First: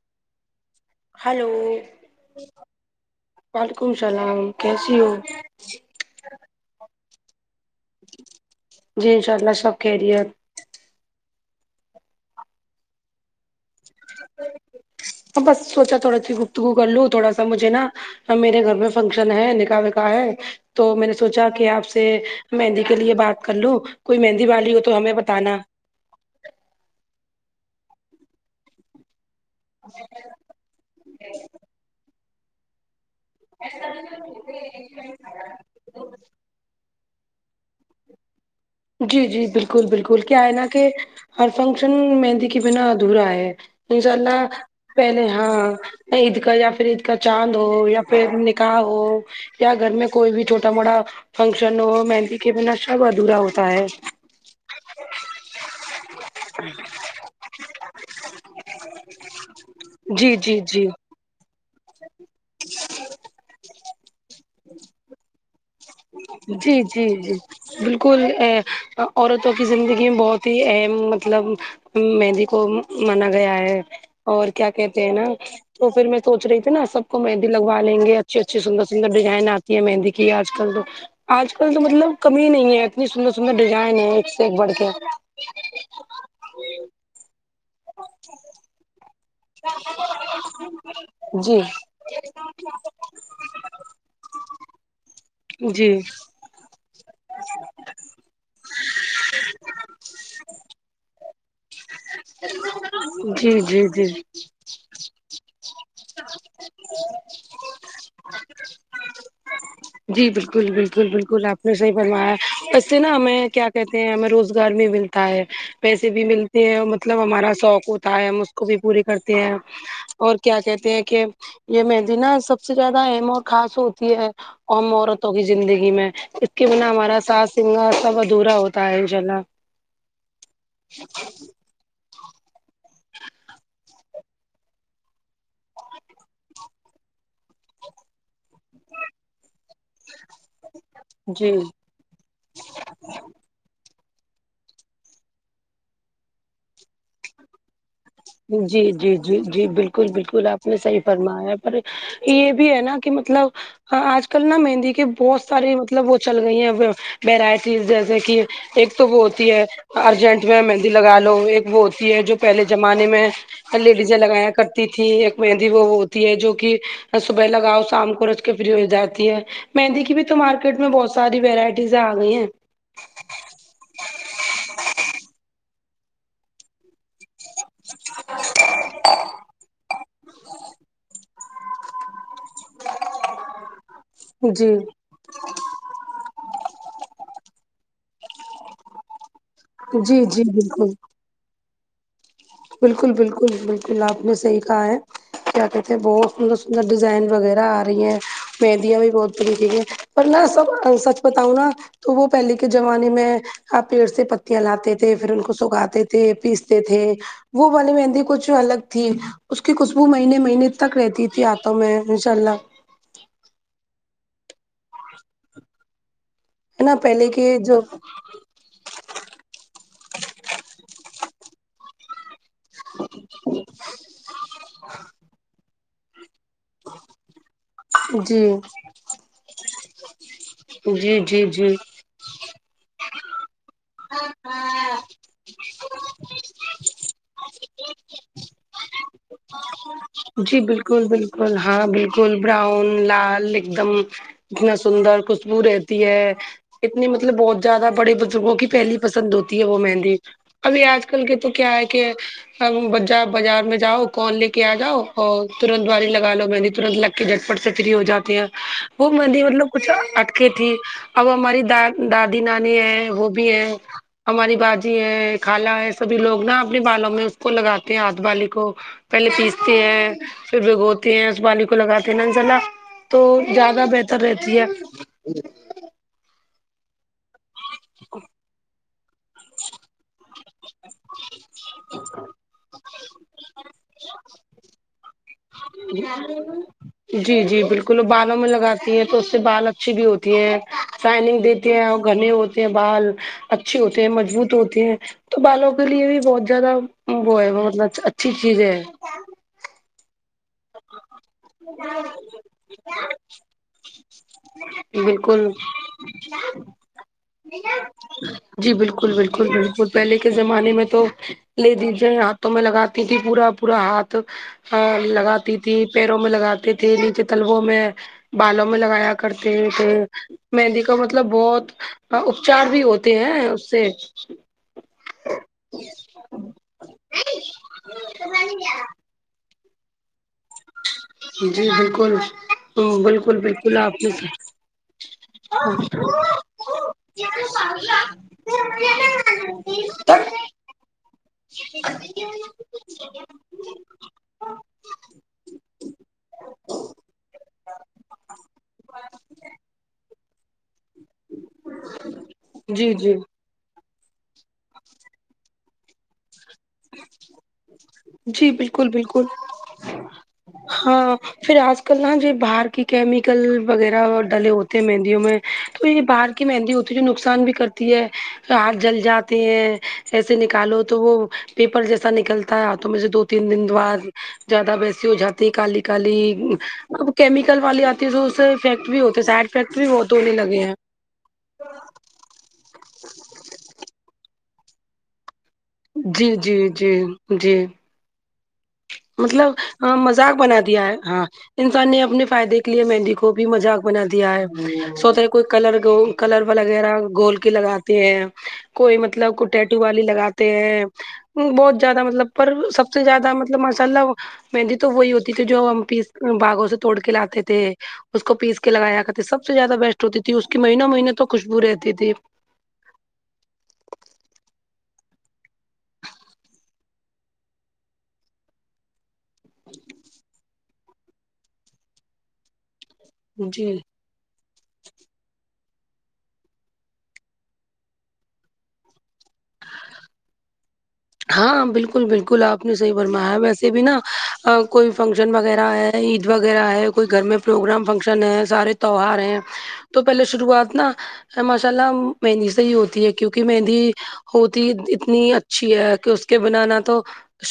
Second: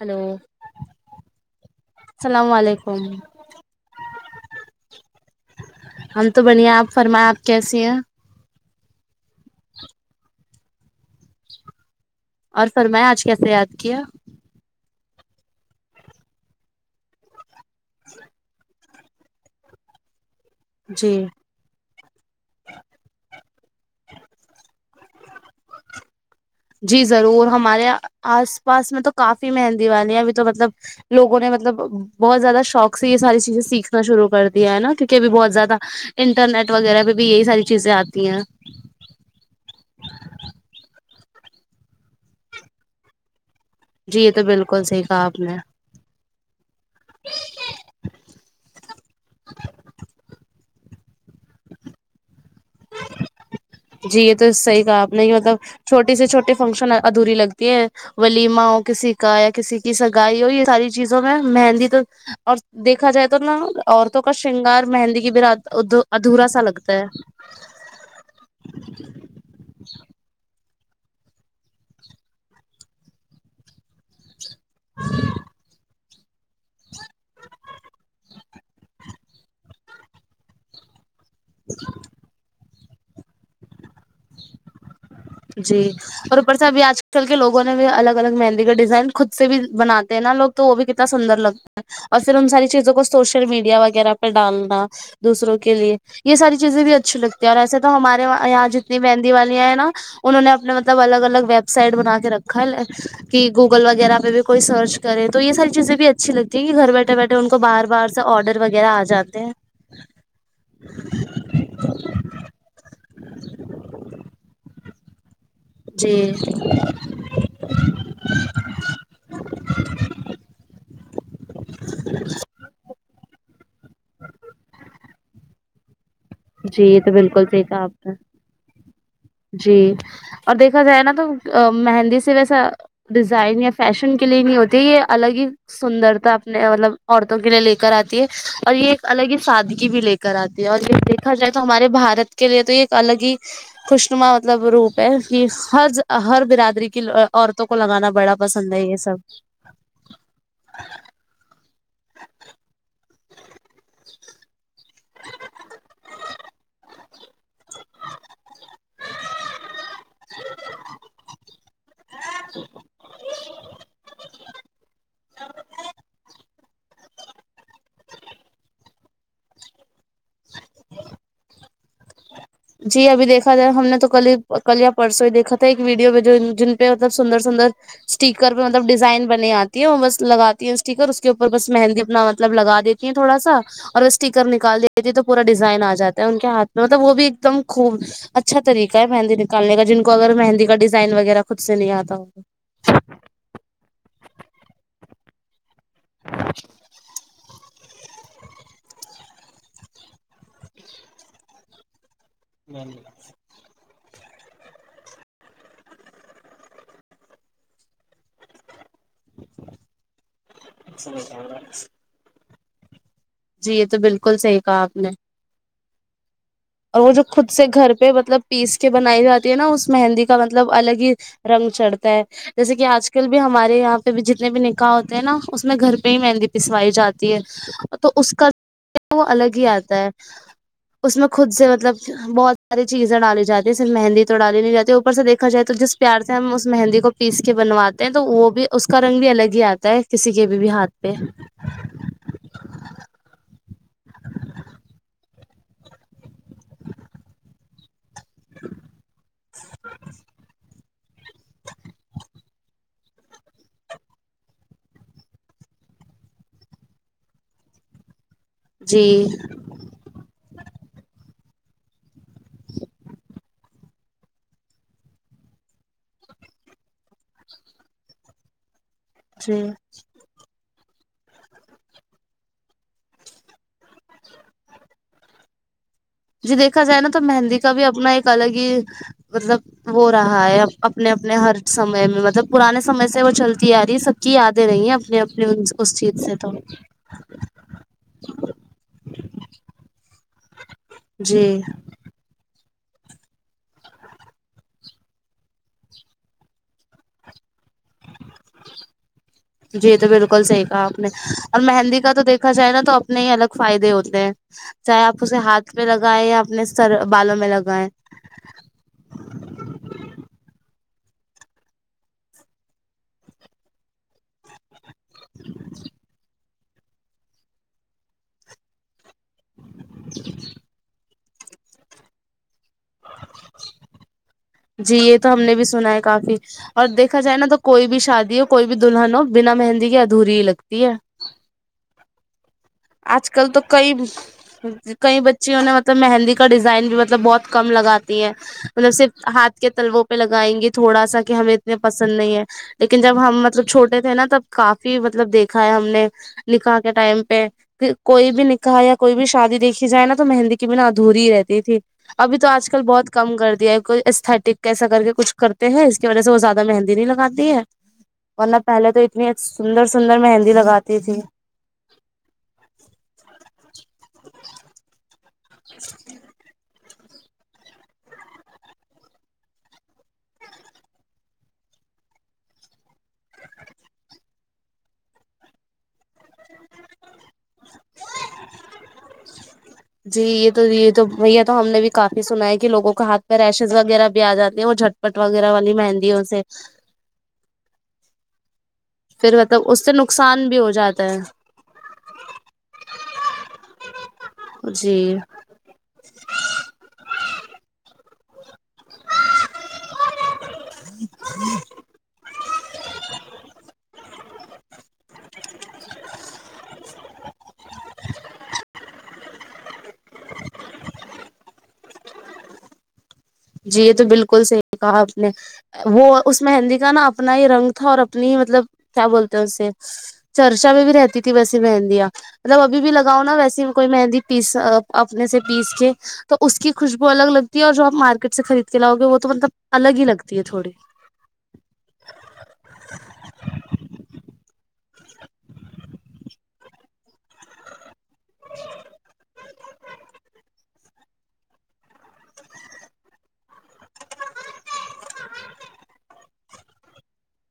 hello hello سلام وعلیکم وعلیکم السلام کیسی ہو ہم تو بنیا ہے آپ فرمائیں آپ کیسی ہیں جی انشاء اللہ سب خیریت اور فرمائے آج کیسے یاد کیا ہ بس سوچا تھوڑا سی گفتگو کر لوں تھوڑا سا مجھے نا میرے گھر میں فنکشن ہے نکاح وکاح ہے تو میں جی نے سوچا کہ آپ سے سے مہندی کے لیے بات کر لو ں کوئی مہندی والی ہو تو ہمیں بتانا جی ضرور ہمارے آس پاس میں تو کافی مہندی والیاں ابھی تو مطلب لوگوں نے مطلب بہت زیادہ شوق سے یہ ساری چیز چزیں سیکھنا شروع کر دیا ہے نا کیونک ا بھی بہت زیادہ انٹرنیٹ وغیرہ پہ بھی یہی ساری چیزیں آتی ہیں جی جی بالکل بالکل کیا ہےنا کہ ہر فنکشن مہندی کے بنا ادھورا ہے انشاء جی یہ اللہ تو بالکل صحیح کہا پہلے آپ نے ہاں عید کا یا پھر عید کا چاند ہو یا پھر نکاح ہو یا گھر میں کوئی بھی چھوٹ اتنامڑا فنکشن ہو مہندی کے بنا سب ادھورا ہوتا ہے جی یہ تو صحیح کہا آپ نے مطلب چھوٹی سے چھوٹی فنکشن ادھوری لگتی ہیں ولیمہ ہو کسی کا یا کسی کی جی سگائی ہو جی یہ جی ساری چیز زوں میں مہندی تو اور دیکھا جائے تو نا عورتوں کا شرنگار مہندی کی براد ہو تو ادھورا سا جی لگتا جی ہے جی بالکل ا عورتوں کی زندگی میں بہت ہی اہم مطلب مہندی کو مانا گیا ہے اور کیا کہتے ہیں نا تو پھر میں سوچ رہی تھی نا سب کو مہندی لگوا لیں گے اچھی اچھی سندرسندر ڈیزائن آتی ہے مہندی کی آج کل تو آج کل تو مطلب کمی نہیں ہے اتنی سندر سندر ڈیزائن ہے ایک سے ایک بڑھ کے جی اور اوپر سے ابھی آج کل کے لوگوں نے بھی الگ الگ مہندی کا ڈیزائن خود سے بھی بناتے ہیں نالوگ تو وہ بھی کتنا سندر جی لگتا ہے اور پھر ان ساری چیزوں کو سوشل میڈیا وغیرہ پے ڈالنا دوسروں کے جی لیے یے ساری چیزیں بھی اچھی لگتی ہے اور ایسے تو ہمارے وہاں اتنی مہندی والیاں ہیں نا انہوں نے اپنے مطلب الگ الگ ویب سائٹ بنا کے رکھا ہے لے کی جی گوگل جی جی وغیرہ پے بھی کوئی سرچ کرے تو یے ساری چیزیں بھی اچھی لگتی ہیں کی گھر بیٹھے بیٹھے ان کو باہر باہر سے آڈر وغیرہ آ جاتے ہیں جی بالکل بالکل بالکل آپ نے صحیح فرمایا ہے اس سے نا ہمیں کیا کہتے ہیں ہمیں روزگار بھی ملتا ہے پیسے جی بھی ملتے ہیں مطلب ہمارا سوق ہوتا ہے ہم اس کو بھی پوری کرتے ہیں اور کیا کہتے ہیں کہ یے مہندی نا سب سے زیادہ اہم اور خاص ہوتی ہے ہم عورتوں کی زندگی میں کے جی بنا یے تو ہمارا بالکل ساس صحیح کہا سنگار آپ نے سب ادھورا ہوتا ہے انشاء اللہ جی اور دیکھا جائے نا تو مہندی سے ویسا ڈیزائن یا فیشن کے لیے ہی نہیں ہوتی یے الگ ہی سندرتا اپنے مطلب عورتوں کے لیے لے کر آتی ہے اور یے ایک الگ ہی سادی کی بھی لے کر آتی ہے اور یے دیکھا جائے جی تو ہمارے بھارت کے لیے تو یے ایک الگ ہی خوشنما مطلب روپ ہے کی ہر ہر برادری کی عورتوں کو لگانا بڑا پسند جی ہے یہ جی سب جی جی بالکل بالکل آپ نے صحیح فرمایا پر یے بھی ہے نا کہ مطلب آج کل نا مہندی کہ بہت ساری مطلب وہ چل گئی ہیں ویرائٹیز جیسے کی ایک تو وہ ہوتی ہے ارجنٹ میں مہندی لگا لو ایک وہ ہوتی ہے جو پہلے زمانے میں لیڈیز لگایا کرتی تھی ایک مہندی وہ ہوتی ہے جو کی صبح لگاؤ شام کو ہو جاتی ہے مہندی کی بھی تو مارکیٹ میں بہت ساری وورائٹیز آ گئی ہیں جی ابھی دیکھا جائے ہم نے تو کل کل پرسوں ہی دیکھا تھا ایک ویڈیو میں جو جن پے مطلب سندر سندر اسٹیکر پے مطلب ڈیزائن بنی آتی ہے اور بس لگاتی ہیں اسٹیکر کے اوپر بس مہندی اپنا مطلب لگا دیتی ہیں تھوڑا سا اور اسٹیکر جی نکال دیتی تو پورا ڈیزائن آ جاتا ہے ان کے ہاتھ میں مطلب وہ بھی ایک دم خوب اچھا طریقہ ہے مہیندی کالنے کا جن کو جی اگر جی مہندی کا بالکل ڈیزائن وغیرہ خود سے نہیں آتا ہو تو بالکل بالکل بالکل آپ نے صحیح کہا ہے کیا کہتے ہے بہت سندر سندر ڈیزائن وغیرہ آ رہی ہیں مہیندیاں بھی بہت قیمتی ہے پر نہ سب سچ بتاؤں نا تو وہ پہلے کے زمانے میں آپ پیڑ سے پتیاں لاتے تھے پھر ان کو سکھاتے تھے پیستے تھے وہ والی مہندی کچھ الگ تھی اس کی خوشبو مہینے مہینے تک رہتی تھی ہاتھوں میں ماشاءاللہ جی یے تو بالکل صحیح کہا آپ نے ہے نا اور وہ جو پہلے خود کے سے جو گھر پے مطلب پیس کے بنائی جاتی ہے نا اس مہندی کا مطلب الگ ہی رنگ چڑھتا ہے جیسے کی آج کل بھی ہمارے یہاں پے بھی جتنے بھی نکاح ہوتے ہیں نا اس میں گھر پے ہی مہندی پسوائی جاتی ہے تو اس جی کا [unintelligible] وہ الگ ہی آتا ہے جی اس میں جی خود جی سے مطلب بہت ساری چیزیں ڈالی جاتی ہیں صرف مہندی تو ڈالی نہیں جاتی اوپر سے دیکھا جائے تو جس پیار سے ہم اس مہندی کو پیس کے بنواتے ہیں تو وہ بھی اس کا رنگ بھی الگ ہی آتا ہے کسی کے جی بھی بھی ہاتھ بالکل پہ بالکل ہاں بالکل براؤن لال ایک دم اتنا سندر خوشبو رہتی ہے اتنی مطلب بہت زیادہ بڑی لوگوں کی پہلی پسند ہوتی ہے وہ مہندی ابھی آج کل کے تو کیا ہے کہ بجا بازار میں جاؤ کون لے کے آ جاؤ اور ترنت والی لگا لو مہندی ترنت لگ کے جھٹ پٹ سے فری ہو جاتی ہیں جی وہ مہندی مطلب کچھ اٹکے تھی اب ہماری دا دادی نانی ہے وہ بھی ہے ہماری باجی ہے خالہ ہے سبھی لوگ نا اپنے بالوں میں اس کو لگاتے ہیں ہاتھ والی کو پہلے جی پیستے ہیں پھر بھگوتے ہیں اس والی کو لگاتے ہیں نا انشا اللہ تو زیادہ بہتر رہتی ہے جی دیکھا جائے نا تو مہندی کا بھی اپنا ایک الگ ہی مطلب وہ رہا ہے اپنے اپنے ہر سمے میں مطلب پرانے سمے سے وہ چلتی آ رہی ہے سب کی یادیں رہیں ہیں اپنے اب جی جی بال کل بالوں میں لگاتی ہیں تو اس سے بال اچھی بھی ہوتی ہیں شیئنگ جی دیتی ہیں اور گھنے ہو ٹے ہیں بال اچھے ہوتے ہیں مضبوط ہوتے ہیں تو بالوں کے لیے بھی بہت زیادہ وہ ہے مطلب اچھی چیز ہے جی یہ تو بالکل صحیح کہا آپ نے اور مہندی کا تو دیکھا جائے نا تو اپنے ہی الگ فائدے ہوتے ہیں چاہے آپ اسے بالکل ہاتھ پے لگائیں یا اپنے سر بالوں میں لگائیں جی بالکل بالکل بالکل پہلے کے زمانے میں تو لے دیجئیں ہاتھوں میں لگاتی تھی پورا پورا ہاتھ ا لگا تھی پیروں میں لگاتے تھے نیچے تلوں میں بالوں میں لگایا کرتے ہوتے مہندی کا مطلب بہت اپچار بھی ہوتے ہیں اس سے جی یہ تو ہم نے بھی سنا ہے کافی اور دیکھا جائے نا تو کوئی بھی شادی ہو کوئی بھی دلہن ہو بنا مہندی کے ادھوری ہی لگتی ہے جی بالکل آج بالکل کل تو بالکل کئی آپ نے کئی بچیوں نے مطلب مہندی کا ڈیزائن بھی مطلب بہت کم لگاتی ہیں مطلب صرف ہاتھ کے تلووں پہ لگائیں گے تھوڑا سا کہ ہمیں اتنے پسند نہیں ہے لیکن جب ہم مطلب چھوٹے تھے نا تب کافی مطلب دیکھا ہے ہم نے نکاح کے ٹائم پہ کوئی بھی نکاح یا کوئی بھی شادی دیکھی جائے نا تو مہندی کے بنا ادھوری رہتی تھی ابھی تو آج کل جی بہت جی کم کر دیا کوئی استٹھک کیسا کر کے کچھ کر تے ہیں اس کی وجہ سے وہ زیادہ مہندی نہیں لگاتی ہے جی ورنہ بالکل پہلے تو اتنی بالکل سندر سندر مہندی لگاتی ہاں تھی پھر آج کل نا جو باہر کی کیمیکل وغیرہ ڈلے ہوتے ہیں مہندیوں میں تو یہ باہر کی مہندی ہوتی ہے جو نقصان بھی کرتی ہے ہاتھ جل جاتے ہیں ایسے نکالو تو وہ پیپر جیسا نکلتا ہے ہاتھوں میں سے دو تین دن بعد زیادہ ویسی ہو جاتی ہے کالی کالی اب کیمیکل والی آتی ہے تو اسے افیکٹ بھی ہو تو سائڈ افیکٹ بھی بہت ہونے لگے ہیں تو وہی یہ تو ہم نے بھی کافی سنا ہے کہ لوگوں کے ہاتھ پہ ریشز وغیرہ بھی آ جاتے ہیں وہ جھٹپٹ وغیرہ والی مہندیوں جی سے جی جی جی پھر مطلب اس سے ہاں مذاق نقصان بنا بھی ہو دیا ہے جاتا ہاں انسان نے اپنے فائدے کے لیے مہندی کو بھی مذاق بنا دیا ہے جی سوتے کوئی کلر گو کلر وغیرہ گھول کے لگاتے ہیں کوئی مطلب کو ٹیٹو والی لگاتے ہیں بہت زیادہ مطلب پر سب سے زیادہ مط مطلب ماشا اللہ مہندی تو وہی ہوتی تھی جو ہم پیس باغوں سے توڑ کے لاتے تھے اس کو پیس کے لگایا کر تھے سب سے زیادہ بیسٹ ہوتی تھی اس کی مہینوں مہینوں تو خوشبو رہتی تھی جی یے تو بالکل صحیح کہا آپ نے وہ اس مہندی کا نا اپنا ہی رنگ تھا اور اپنی ہی مطلب کیا بولتے ہیں اسے چرچا میں بھی رہتی تھی ویسی مہندیاں مطلب ابھی بھی لگاؤ نا ویسی جی کوئی مہندی پیس اپنے سے پیس کے تو اس کی خوشبو الگ لگتی ہے اور جوہم مارک کٹ سے خرید کے لاؤ گے وہ تو مطلب الگ ہی لگتی ہے تھوڑی ہاں بالکل بالکل آپ نے صحیح فرمایا ویسے بھی نا کوئی فنکشن وغیرہ ہے عید وغیرہ ہے کوئی گھر میں پروگرام فنکشن شن ہیں سارے تیوار ہیں تو پہلے شروعات نا ماشا اللہ مہندی سے ہی ہوتی ہے کیونکی مہندی ہوتی اتنی اچھی ہے پھر اس کے بنا نا تو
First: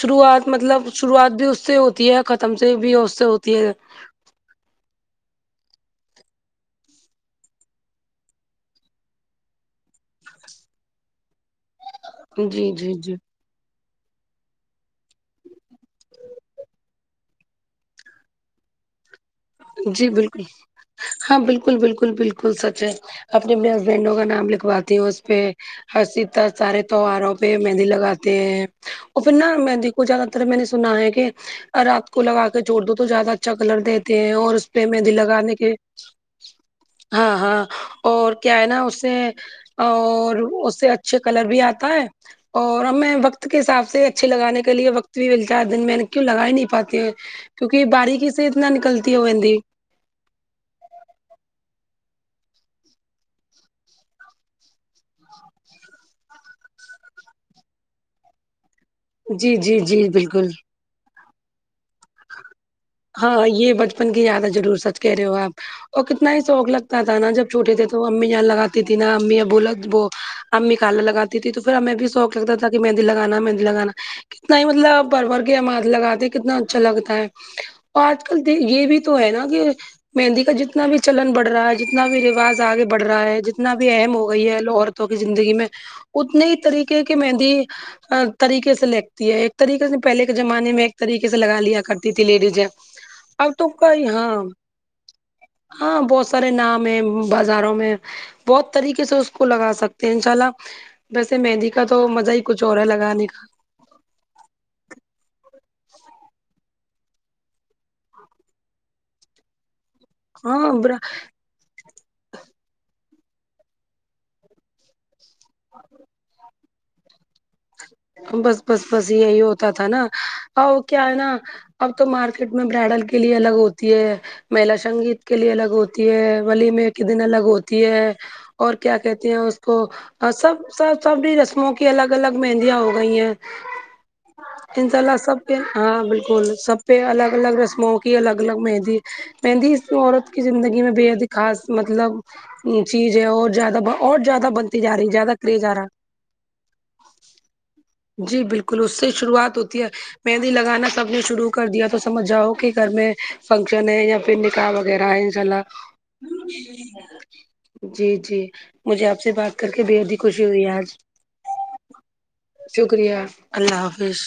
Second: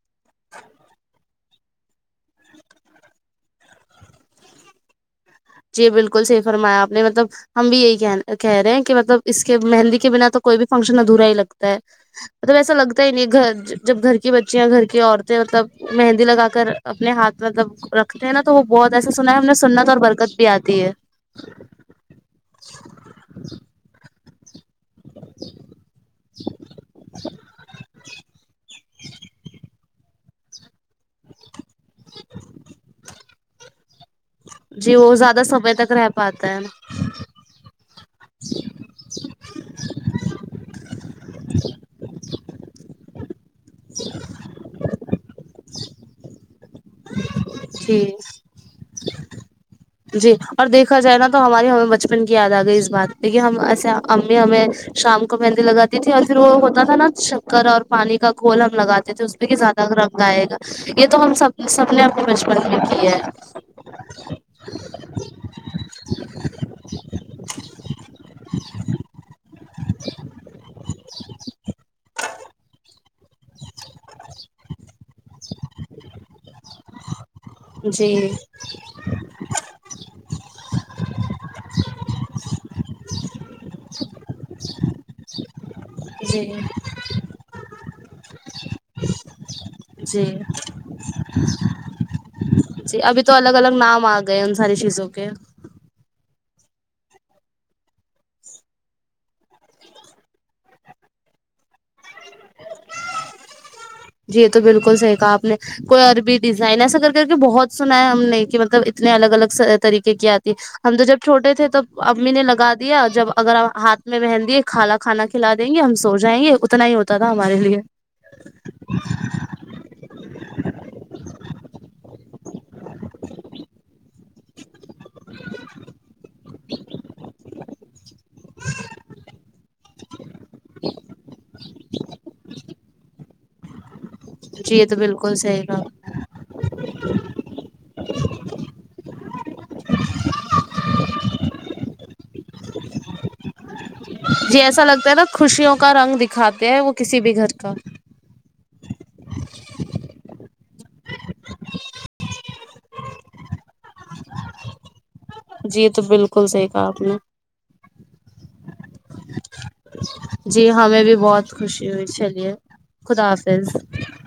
شروعات مطلب شروعات بھی اس سے ہوتی ہے ختم سے بھی اس سے ہوتی ہے جی بالکل صحیح فرمایا آپ نے مطلب ہم بھی یہی کی کہہ رہے ہیں کی مطلب اس کے مہندی کے بنا تو کوئی بھی فنکشن ادھورا ہی لگتا مطلب جی ایسا جی لگتا ہی جی نہیں گھر جب گھر کی بچیا گھر کی عورتیں مطلب مہندی لگا کر اپنے ہاتھ مطلب رکھتے ہیں نا تو وہ بہت ایسا سنا ہے ہم نے سنت اور جی برکت بالکل بھی آتی ہے ہاں بالکل بالکل بالکل سچ ہے اپنے اپنے ہسبینڈوں کا نام لکھوا تی ہوں اس پے ہسی تا سارے تہواروں پے مہندی لگاتے ہیں اور پھر نا مہندی وہ زیادہ تر میں نے سنا ہے کہ رات کو لگا کے چھوڑ دو تو زیادہ اچھا کلر دے تے ہے اور اس پے جی مہندی وہ زیادہ لگانے کے سمے تک رہ پاتا ہے ہاں ہاں اور اور کیا ہے نا اسے اور اسے اچھے کلر بھی آتا ہے اور ہم میں وقت کے حساب سے اچھے لگانے کے لیے وقت بھی چار دن میں کیوں لگا ہی نہیں پاتے ہے کیونکی جی باریک سے اتنا نکلتی وہ مہندی جی اور دیکھا جائے نا تو ہماری ہمیں بچپن کی یاد آ گئی اس بات پے ہم ایسے امی ہمیں شام کو مہندی لگاتی تھی اور پھر وہ ہوتا تھا نا شککر اور پانی کا گھول ہم لگاتے تھے اس پے جی کی جی زیادہ جی رنگ بالکل آئے گا یے تو ہم سب سب نے اپنے بچپن میں کی ہے ہاں یے بچپن کی یاد ہے ضرور سچ کہہ رہے ہو آپ اور کتنا ہی شوق لگتا تھا نا جب چھوٹے تھے تو وہ امی جان لگاتی تھی نا امی ابو وہ امی کل لگاتی تھی تو پھر ہمیں بھی سوق لگتا تھا کی میہن مہندی لگانا مہندی لگانا کتنا ہی مطلب بھر بھر کے ہم ہاتھ لگاتے ہیں کتنا اچھا لگتا ہے آج جی کل دے یے بھی تو ہے نا کہ مہندی کا جتنا بھی چلن بڑھ رہا ہے جتنا بھی رواج آگے بڑھ رہا ہے جنا تنا بھی اہم ہو گئی ہے عورتوں کی زندگی میں جی اتنے ہی طریقے کہ مہندی طریقے سے لگتی ہے ایک طریقے سے جی پہلے کے زمانے میں ایک طریقے سے لگا لیا کرتی تھی لیڈیزیں جی ابھی تو اب الگ الگ نام کئی آ ہاں گئے ان ساری چیزوں کے ہاں بہت سارے نام ہے بازاروں میں بہت طریقے سے اس کو لگا سکتے ہیں ان شاء اللہ ویسے مہندی کا تو مزہ ہی کچھ اور ہے لگانے کا جی یے تو بالکل صحیح کہا آپ نے کوئی عربی ڈیزائن ایسا کر کر کے بہت سنا ہے ہم نے کہ مطلب اتنے الگ الگ طریقے کی کا آتی ہاں ہم تو جب چھوٹے تھے تب امی نے لگا دیا جب اگر ہاتھ میں مہندی ہے خالا کھانا کھلا دیں گے ہم سو جائیں گے اتنا ہی ہوت تا تھا ہمارے لیے بس بس بس یہی ہوتا تھا نا وہ کیا ہے نا اب تو مارکیٹ میں برائڈل کے لیے الگ ہوتی ہے میلا سنگیت کے لیے الگ ہوتی ہے ولیمہ کے دن الگ ہوتی ہے اور کیا کہتے ہیں اس کو سب سب سب بھی رسموں کی الگ الگ مہین دیاں ہو گئی ہیں جی یہ تو انشاء اللہ بالکل سب کے صحیح کہا ہاں بالکل سب پہ الگ الگ رسموں کی الگ الگ مہندی مہندی اس عورت کی زندگی میں بےحد ہی خاص مطلب چیزیں ہو اور زیادہ ب جی ایسا لگتا ہے نا خوشیوں کا رنگ دکھاتے ہیں وہ کسی بھی گھر کا جی بالکل اس سے شروعات ہوتی ہے مہندی لگانا سب نے شروع کر دیا تو سمجھ جاؤ کہ گھر میں فنکشن ہے یا پھر نکاح وغیرہ ہے انشاء اللہ جی یہ تو بالکل صحیح کہا آپ نے جی جی مجھے آپ سے بات کر کے بےحد ہی خوشی ہوئی ہے جی آج ہمیں بھی بہت خوشی ہوئی اچھا شکریہ اللہ حافظ